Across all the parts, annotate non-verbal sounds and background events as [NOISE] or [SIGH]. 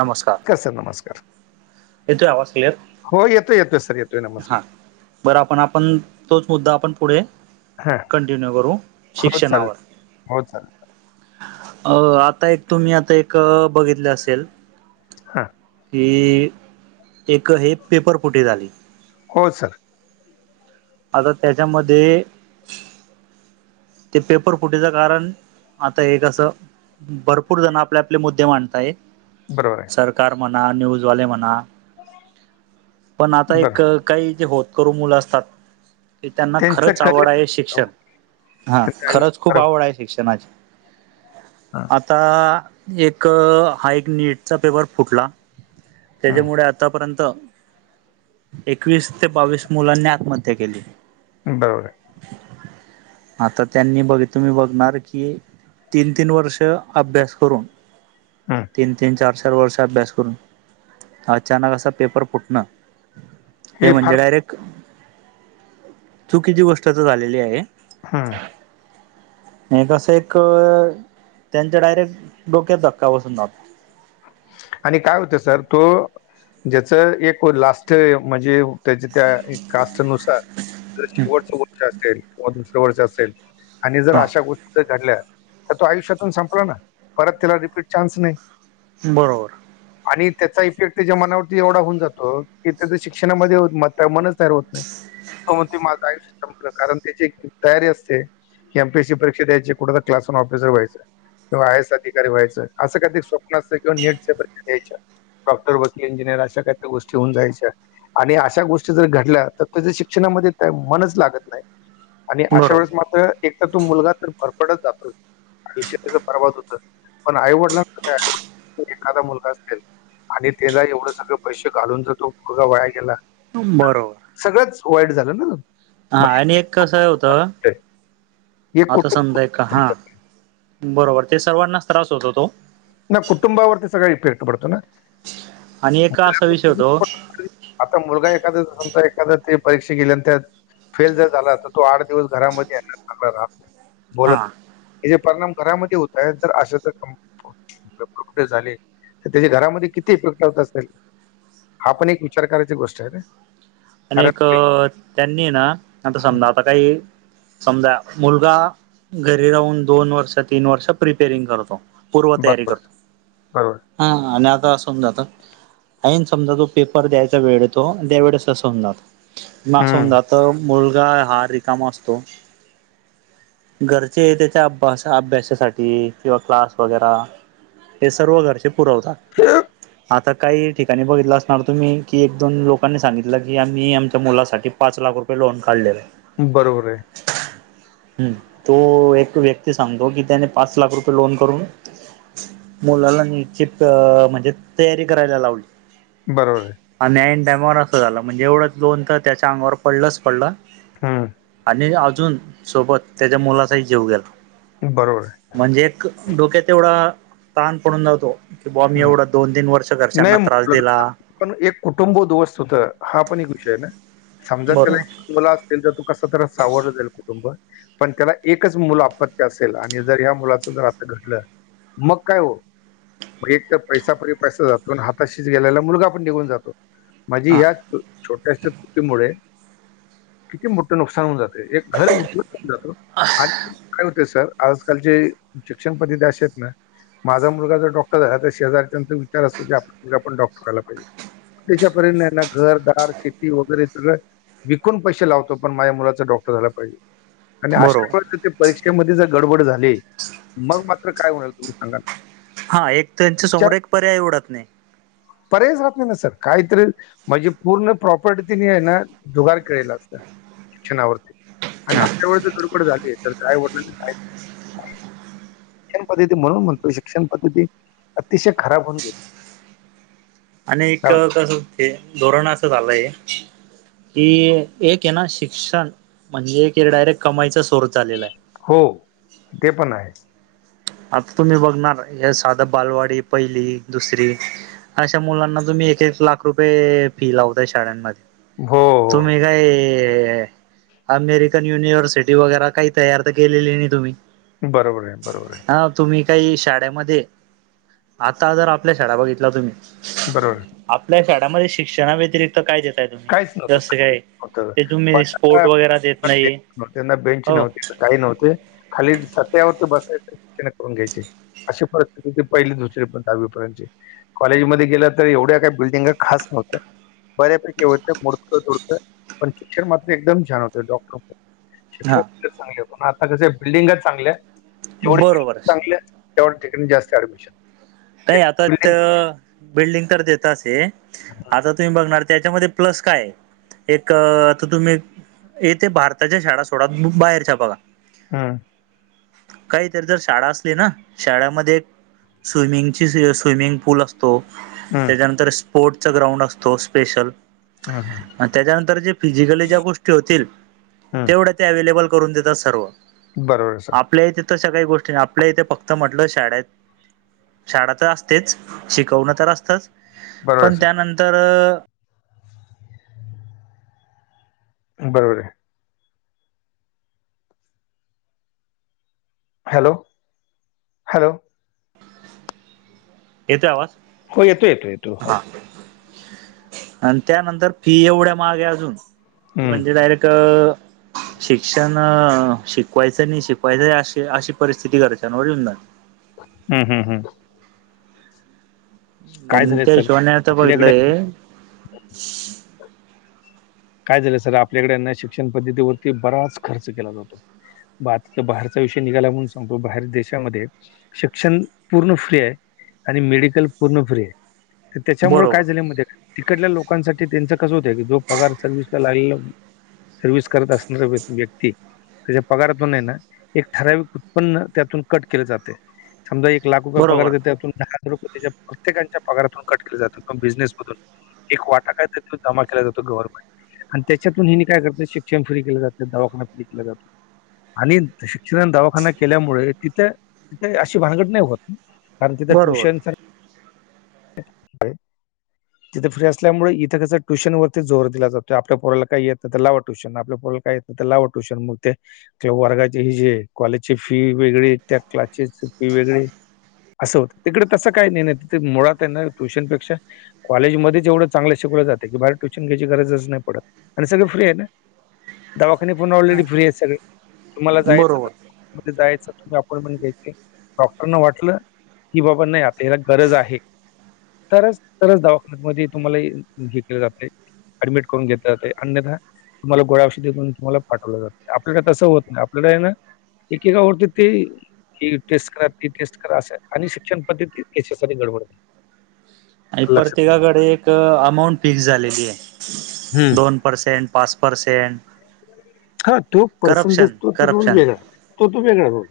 नमस्कार. का सर नमस्कार येतोय आवाज क्लिअर? हो येतोय येतोय सर येतोय नमस्कार. हा बरं आपण आपण तोच मुद्दा आपण पुढे हां कंटिन्यू करू हो चालेल शिक्षणावर. हो चालेल अ आता एक तुम्ही आता एक बघितलं असेल? हां. की एक हे पेपर फुटी झाली. हो सर. आता त्याच्यामध्ये ते पेपर फुटेचं कारण आता एक असं भरपूर जण आपले आपले मुद्दे मांडताय बरोबर आहे. सरकार म्हणा, न्यूजवाले म्हणा पण आता एक बरं काही जे होतकरू मुलं असतात हे त्यांना त्यांचं खरंच आवड आहे करिअर शिक्षण हा त्यांचं आयुष्य खरंच खूप आवड आहे शिक्षणाची हा. आता एक हा एक नीटचा पेपर फुटला. हं, त्याच्यामुळे आतापर्यंत एकवीस ते बावीस मुलांनी आत्महत्या केलीय. बरोबरे आता त्यांनी बघित, तुम्ही बघणार की तीन तीन वर्ष अभ्यास करून हं. तीन तीन चार चा र वर्ष अभ्यास करून, अचानक असा पेपर फुटणं. हे म्हणजे डायरेक्ट. चुकीचे गोष्ट त झालेली आहे. हं. [INAUDIBLE] हे कसं एक, त्यांच्या डायरेक्ट डोक्यात धक्का बसून जातो. आणि काय होतं सर, तो ज्याच एक लास्ट म्हणजे त्याच्या त्या कास्टनुसार. जर शेवटच वर्ष असेल. किंवा दुसर्या वर्ष असेल. आणि जर हा अशा गोष्टी जर घडल्या. तर तो आयुष्यातून संपला ना. परत त्यािला रिपीट चान्स नाही. बरोबर. आणि त्याचा इफेक्ट त्याच्या मनावरती एवढा होऊन जातो. की त्याच शिक्षणामध्ये मता मनच होत नाही. मग त [UNINTELLIGIBLE] माझं आयुष्या कारण त्याची एक तयारी असते. की एम पी ए सी परीक्षा द्यायची कुठेतरी क्लास वन ऑफिसर व्हायचं. किंवा आय एस अधिकारी व्हायचं. असं काहीतरी स्वप्न असेल. किंवा नेटच्या परी द्यायच्या. डॉक्टर, वकील, इंजिनियर अशा काहीतरी गोष्टी होऊन जायच्या. आणि अशा गोष्टी जर घडल्या. त त्याच शिक्षणामध्ये मनच लागत नाही. आणि अशा वेळेस बरोबर मात्र. एक तर तो मुलगा तर भरपडत जातो. आयुष्य त्याचा बरबाद होत. पण आईवडलांच काय? आई-वडील एखादा मुलगा असेल. आणि त्याला एवढं सगळं पैसे घालून जर तो मुलगा वया गेला? बरोबर. सगळंच वाईट झालं ना. हा आणि एक कस होतं. म्हणजे एक आता कुटुंब समजा का हा. बरोबर ते सर्वांनाच त्रास होतो तो. ना कुटुंबावरती सगळे इफेक्ट पडताना. [INAUDIBLE] आणि एक असा विषय होतो आता मुलगा एखादा समजा, एखाद्या ते परीक्षा गेल्यान त्यात फेल जर झाला. तर तो आठ दिवस घरामध्ये आणणार चांगला राहत नाही. बोला हा की. त्याचे परिणाम घरामध्ये होताय. तर अशा जर कम [UNINTELLIGIBLE] झाले. तर त्याच्या घरामध्ये किती इफेक्ट होत असेल. हा पण एक विचार करायची गोष्टय ना. आणि कारण एक त्यांनीय ना. आता समजा आता काही समजा मुलगा घरी राहून दोन वर्ष तीन वर्ष प्रिपेरिंग करतो. पूर्व तयारी बरोबर करतो. बरोबर. हा आणि आता समजा आता ऐईन समजा तो पेपर द्यायचा वेळे येतो. त्यावेेळेस अस ऊन जात. म असं होऊन हम्म. जातं. मुलगा हा रिकामा असतो. घरचे त्याच्या अभ अभ्यासासाठी किंवा क्लास वगैरा हे सर्व घरचे पुरवतात. आता काही ठिकाणी बघितलं असणार तुम्ही की, एक दोन लोकांनी सांगित म्हलं की आम्ही आमच्या मुलासाठी पाच लाख रुपये लोन काढलेलय. बरोबरे. [INAUDIBLE] हम्म, तो एक व्यक्ती सांगतो की, त्याने पाच लाख रुपये लोन करून मुलाला निश्चित अ म्हणजे तयारी करायला लावली बरोबर आहे आणि आयन टायमावर असं झालं म्हणजे एवढंच दोन तर त्याच्या अंगावर पडलंच पडलं हा आणि अजून सोबत त्याच्या मुलाचाही जीव गेला बरोबर आहे म्हणजे एक डोक्यात एवढा ताण पडून राहतो कि बाबा मी हं. एवढा दोन तीन वर्ष घरच्यांना नाही त्रास मुलं दिला पण एक कुटुंब उध्वस्त होतं हा पण एक विषय ना समजा त्याला बरोबर एक मुला असतील तर तू कस तर सावरल जाईल कुटुंब पण त्याला एकच मुलं आपत्य असेल आणि जर या मुलाच जर आता घडलं मग काय हो मग एक तर पैसापरी पैसा जातो आणि हाताशीच गेलाला मुलगा पण निघून जातो माझी हा ह्या छोट्याश्या चुकीमुळे किती मोठे नुकसान होऊन जातं एक घर उठून जात हो आणि काय होतय सर- आजकालची शिक्षण पद्धती अशे आहेत ना माझा मुलगा जर डॉक डॉक्टर झाला तर आता शेजारच्याचा विचारतो की आपला पण डॉक्टर झाला पाहिजे त्याच्यापर्यंत ना घर दार शेती वगैरे सगळं विकून पैसे लावतो पण माझ्या मुलाचा डॉक्टर झाला पाहिजे आणि अशा बरोबर वेळेस जर ते परीक्षेमध्ये जर गडबड झाली मग मात्र काय होणार तुम्ही सांगा ना हा एक त्यांच्या विचार समोर एक पर्याय उडत नाही पर्यायच राहत नाही ना सर काहीतरी म्हणजे पूर्ण प्रॉपर्टी तेनी आहे ना जुगार केलेला असत शिक्षणावरती आणि हा अशा वेळेस जर गडबड झाली तर त्या आई वडिलांनी शिक्षण पद्धती म्हणून म्हणतो शिक्षण पद्धती अतिशय खराब होऊन गेली आणि एक कारण कस धोरण असं झालंय कि एक आहे ना शिक्षण म्हणजे एक डायरेक्ट कमाईचा सोर्स चालेला आहे हो ते पण आहे आता तुम्ही बघणार हे साधा बालवाडी पहिली दुसरी अशा मुलांना तुम्ही एक एक लाख रुपये फी लावताय शाळांमध्ये हो.. तुम्ही हो काय अमेरिकन युनिव्हर्सिटी वगैरे काही तयार तर गेलेली नाही तुम्ही बरोबर आहे बरोबर आहे.. ह तुम्ही काही शाळेमध्ये आता जर आपल्या शाळा बघितला तुम्ही बरोबर आपल्या शाळेमध्ये शिक्षणाव्यतिरिक्त तर काय देताय तुम्ही काहीच नव्हतं जसं खाली काय नव्हतं ते तुम्ही बस आता स्पोर्ट वगैरे काय देत नाही नव्हते ना बेंच हो नव्हते ना काही नव्हते खाली चटयावरती बसायच करून घ्यायचे अशी परिस्थिती होती पहिले दुसरी पासून दहावीपर्यंतचे कॉलेजमध्ये गेलं तर एवढ्या काही बिल्डिंग खास नव्हत्या बऱ्यापेकी होत मोडक तोडक शिक्षण मात्र एकदम छान होतं डॉक्टर शिक्षण हा चांगले आहेत आता कस बिल्डिंगच चांगल्या जेवढे बरोबर बिल्डिंग चांगले तेवढ्या ठिकाणी जास्त ऍडमिशन नाही एक आता बिल्डिंग तर बिल्डिंग कर देत अस आता तुम्ही बघणार त्याच्यामध्ये प्लस काय आहे? एक आता तुम्ही येथे भारताच्या शाळा सोडा तुम्ही बाहेरच्या बघा हम्. काहीतरी जर शाळा असली ना शाळेमध्ये स्विमिंग. [UNINTELLIGIBLE] स्विमिंग पूल असतो हम्म, त्याच्यानंतर स्पोर्टचा ग्राउंड असतो स्पेशल. हा हां. आणि त्याच्यानंतर जे फिजिकली ज्या गोष्टी होतील हम्म. तेवढ्या ते अवे्लेबल करून देतात सर्व. बरोबर सर. आपल्या इथे तशा काही गोष्टी नाही आपल्या इथे फक्त म्हटलं शाळेत. शाळा तर असतेच शिकवणं तर असतच बरोबर आहे पण त्यानंतर. बरोबर आहे. Hello hello. येतोय आवाज? हो येतो येतो येतो. हा [UNINTELLIGIBLE] आणि त्यानंतर फी एवढ्या महाग्या अजून की हम्म, म्हणजे डायरेक्ट शिक्षण शिकवायचं नाही शिकवायचं अ अशी परिस्थिती घरच्यांवर येऊन जाते. हम् हम् हम्म. काय मग झालंय त्या सर हिशोबाने आता आपल्याकडे बघितलंय. काय झालं सर आपल्याकडेना शिक्षण पद्धतीवरती बराच खर्च केला जातो. बात बाहेरचा विषय निघाला म्हणून सांगतो बाहेर देशामध्ये शिक्षण पूर्ण फ्री आहे आणि मेडिकल पूर्ण फ्री आहे. त्याच्यामुळे काय बरोबर झाले माहितीये का तिकडल्या लोकांसाठी त्यांच कसं होतं की जो पगार सर्व्हिसला लागलेला सर्व्हिस करत असणारा व्यक्ती. त्याच्या पगारातून आहे ना एक ठराविक उत्पन्न त्यातून कट केल जातंय. समजा एक लाख रुपये पगार बरोबर देता त्यातून [UNINTELLIGIBLE] त्याच्या प्रत्येकांच्या पगारातून कट केले जात कम बिझनेसमधून. एक वाटा काय त्यातन जमा केला जातो गव्हर्मेट. आणि त्याच्यातून हेनी काय करते शिक्षण फ्री केलं जात दवाखाना फ्री केला जातो आणि [UNINTELLIGIBLE] केल्यामुळे तिथ तिथं अशी भानगड नाही होत कारण तिथ् बरोबर ट्युशन. [INAUDIBLE] तिथ फ्री असल्यामुळे इथं कसं ट्यूशनवरती जोर दिला जातो आपल्या पोराला काय येत तर लावा ट्यूशन आपल्या पोराला काय तर लावा ट्यूशन मग ते किंवा वर्गाचे हि जे कॉलेजची फी वेगळी त्या क्लासेसची फी वेगळी. असं होतं तिकडे तसं काय नाही नाही तिथ मुळात आहे ना ट्युशनपेक्षा कॉलेजमध्येच एवढं चांगलं शिकवलं जाते की बाहेर ट्युशन घ्यायची गरजच नाही पडत आणि सगळे फ्री आहे ना. दवाखाने पून्हा ऑलरेडी फ्री आहेत सगळे तुम्हाला जायचं. बरोबर जायच तुम्ही अपॉइंटमेंट घ्यायचे डॉक्टरना वाटलं की बाबा नाही आता याला गरज आहे. तरच तरच दवाखान्यामध्ये तुम्हाला घेतल जातंय ऍडमिट करून घेतलं जाते अन्यथा तुम्हाला गोळा औषधी देऊन तुम्हाला पाठवलं जाते आपल्याला तसं होत नाही आपल्याला ये ना. एकेकवरती ते ही टेस्ट करा ती टेस्ट करा अस आणि शिक्षण पद्धती [UNINTELLIGIBLE] गडबड आणि लक्षात ठेवा. प्रत्येकाकडे एक अमाऊंट फिक्स झालेली हं. आहे दोन. परसेंट पाच परसेंट. हा तो पर्सटेज तो तो रोल करप्शन वेगळा तो तो वेगळा रोल.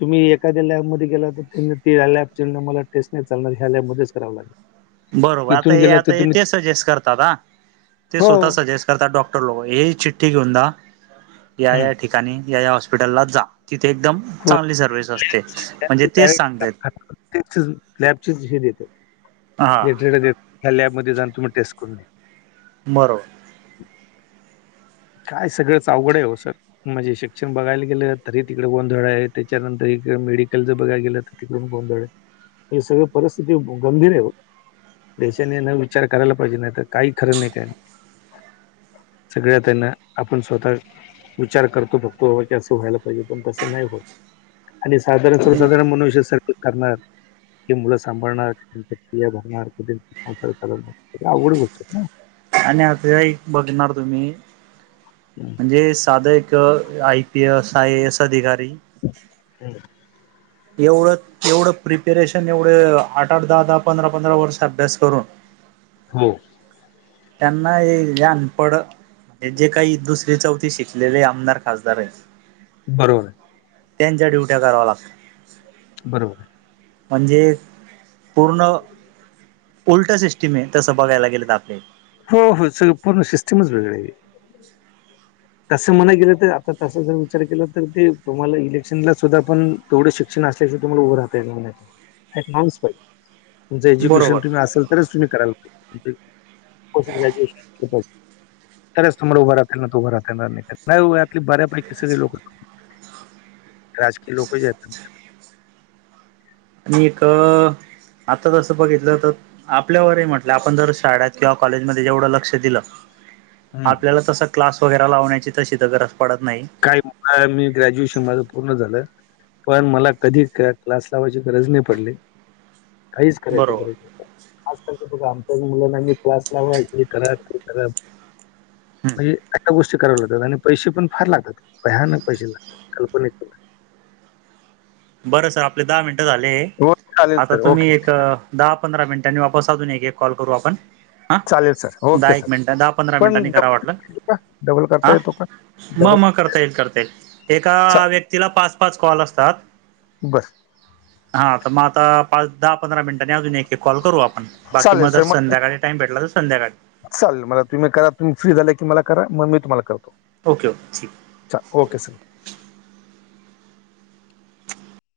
तुम्ही एखा्या लॅबमध्ये गेला तर त्यां लॅबच्यान मला टेस्ट नाही चालणार ह्या लॅबमध्येच करावं लागेल. बरोबर आता इथून गेला तर आता तुम्ही ते सजेस्ट करतात हा ते हो, स्वतः सजेस्ट करता डॉक्टर लोकं हे चिठ्ठी घेऊन जा या हं. या ठीक. ठिकाणी या या हॉस्पिटलला जा तिथे एकदम हो. चांगली सर्व्हिस असते म्हणजे तेच सांगतेत. लॅबचे हे देते [UNINTELLIGIBLE] हा देत त्या लॅबमध्ये जा अन तुम्ही टेस्ट करून घ्या. बरोबर. काय सगळंच अवघड आहे हो सर. म्हणजे शिक्षण बघायला गेलं तरी तिकडे गोंधळ आहे त्याच्यानंतर इकडे मेडिकलच बघायला गेलं तिकडून गोंधळ हे सगळी परिस्थिती गंभीर आहे हो. देशाने न विचार करायला पाहिजे नाही तर काही खरं नाही काय सगळ्यात. त्यांना आपण स्वतः विचार करतो फक्तो बाबा की असं व्हायला पाहिजे पण तसं नाही होत. आणि साधारण सर्वसाधारण मनुष्य स [INAUDIBLE] करणार. कि मुलं सांभाळणार त्यां [INAUDIBLE] प्र्रिया बघणार क आवघड गोष्ट आहेत ना. आणि आता एक बघणार तुम्ही. म्हणजे साधं एक I P S I S अधिकारी [UNINTELLIGIBLE] एवढ, एवढ प्रिपेरेशन एवढे आठ, आठ, दहा, दहा, पंधरा, पंधरा वर्ष अभ्यास करून. हो. त्यांना हे जे अनपड हे जे काही दुसरी, चौथी शिकलेले आमदार, खासदार आहे. बरोबर आहे. त्यांच्या डुट्या कराव लागत. बरोबर आहे. म्हणजे पूर्ण उल्ट सिस्टीम आहे तसं बघायला गेल तर आपले हो हो सगळ पूर्ण सिस्टमच वेगळ आहे. तसं म्हणा गेल तर आता तस जर विचार केला तर ते तुम्हाला इलेक्शनला सुद्धा पण तेवढ शिक्षण असल्याशिय तुम्हाला उभं राहता येणार नाही [INAUDIBLE] पाहि. तुमचं एज्युकेशन बरोबर तुम्ही असाल तरच तुम्ही करायला पाहिजेे, ग्रॅज्युएशन केलं पाहिजे. तरच तुमला उभा राहता नाही तर उभा रा राहता येणार नाही हो यातली बऱ्यापैकी सगळे लोक राजकीय लोक जे आहेतं. आणि एक आता जसं बघितलं तर आपल्यावर हे म्हटलं आपण जर शाळत किंवा कॉलेजमध्ये जेवढं लक्ष दिल. हं. आपल्याला तस क्लास वगैरे लावण्याची तशी तर गरज पडत नाही. काही मी ग्रॅज्युएशन माझं पूर्ण झालं. पण मला कधी क्लास लावायची गरज नाही पडली काहीच करायचु बरोबर गरज नाही पडली. आजकाल च्या [INAUDIBLE] आमच्या मुलां आम्ही क्लास लावा, हे करा ते करा. हम्म म्हणजे आता गोष्टी कराव्या लागतात आणि पैसे पण फार लागतात भयानक पैसे लागतात. कल्पना क. [INAUDIBLE] बरं सर आपले दहा मिनटं झाले बाहेर. हो चालेल आता सर. तुम्ही ओके. एक दहा, पंधरा मिनिटांनी वापस अजून एक, एक कॉल करू आपण. हा चालेल सर. दहा, ओके सर. एक मिनिट दहा, पंधरा पण मिनिटांनी करा वाटलं डबल का? डबल करता हा. येतो का? मग, डबल मग करता येईल, करता येईल चा एका व्यक्तीला पाच पाच कॉल असतात. बस. हा तर मग आता पाच, दहा, पंधरा मिनिटांनी अजून एक, एक कॉल करू आपण बाकी चालेल मग जर सर. संध्याकाळी. टाम भेटला तर संध्याकाळी. चालेल मला तुम्ही करा तुम्ही फ्री झालं की मला करा मग मी तुम्हाला करतो. ओके ओे ठीक. अच्छा ओके सर.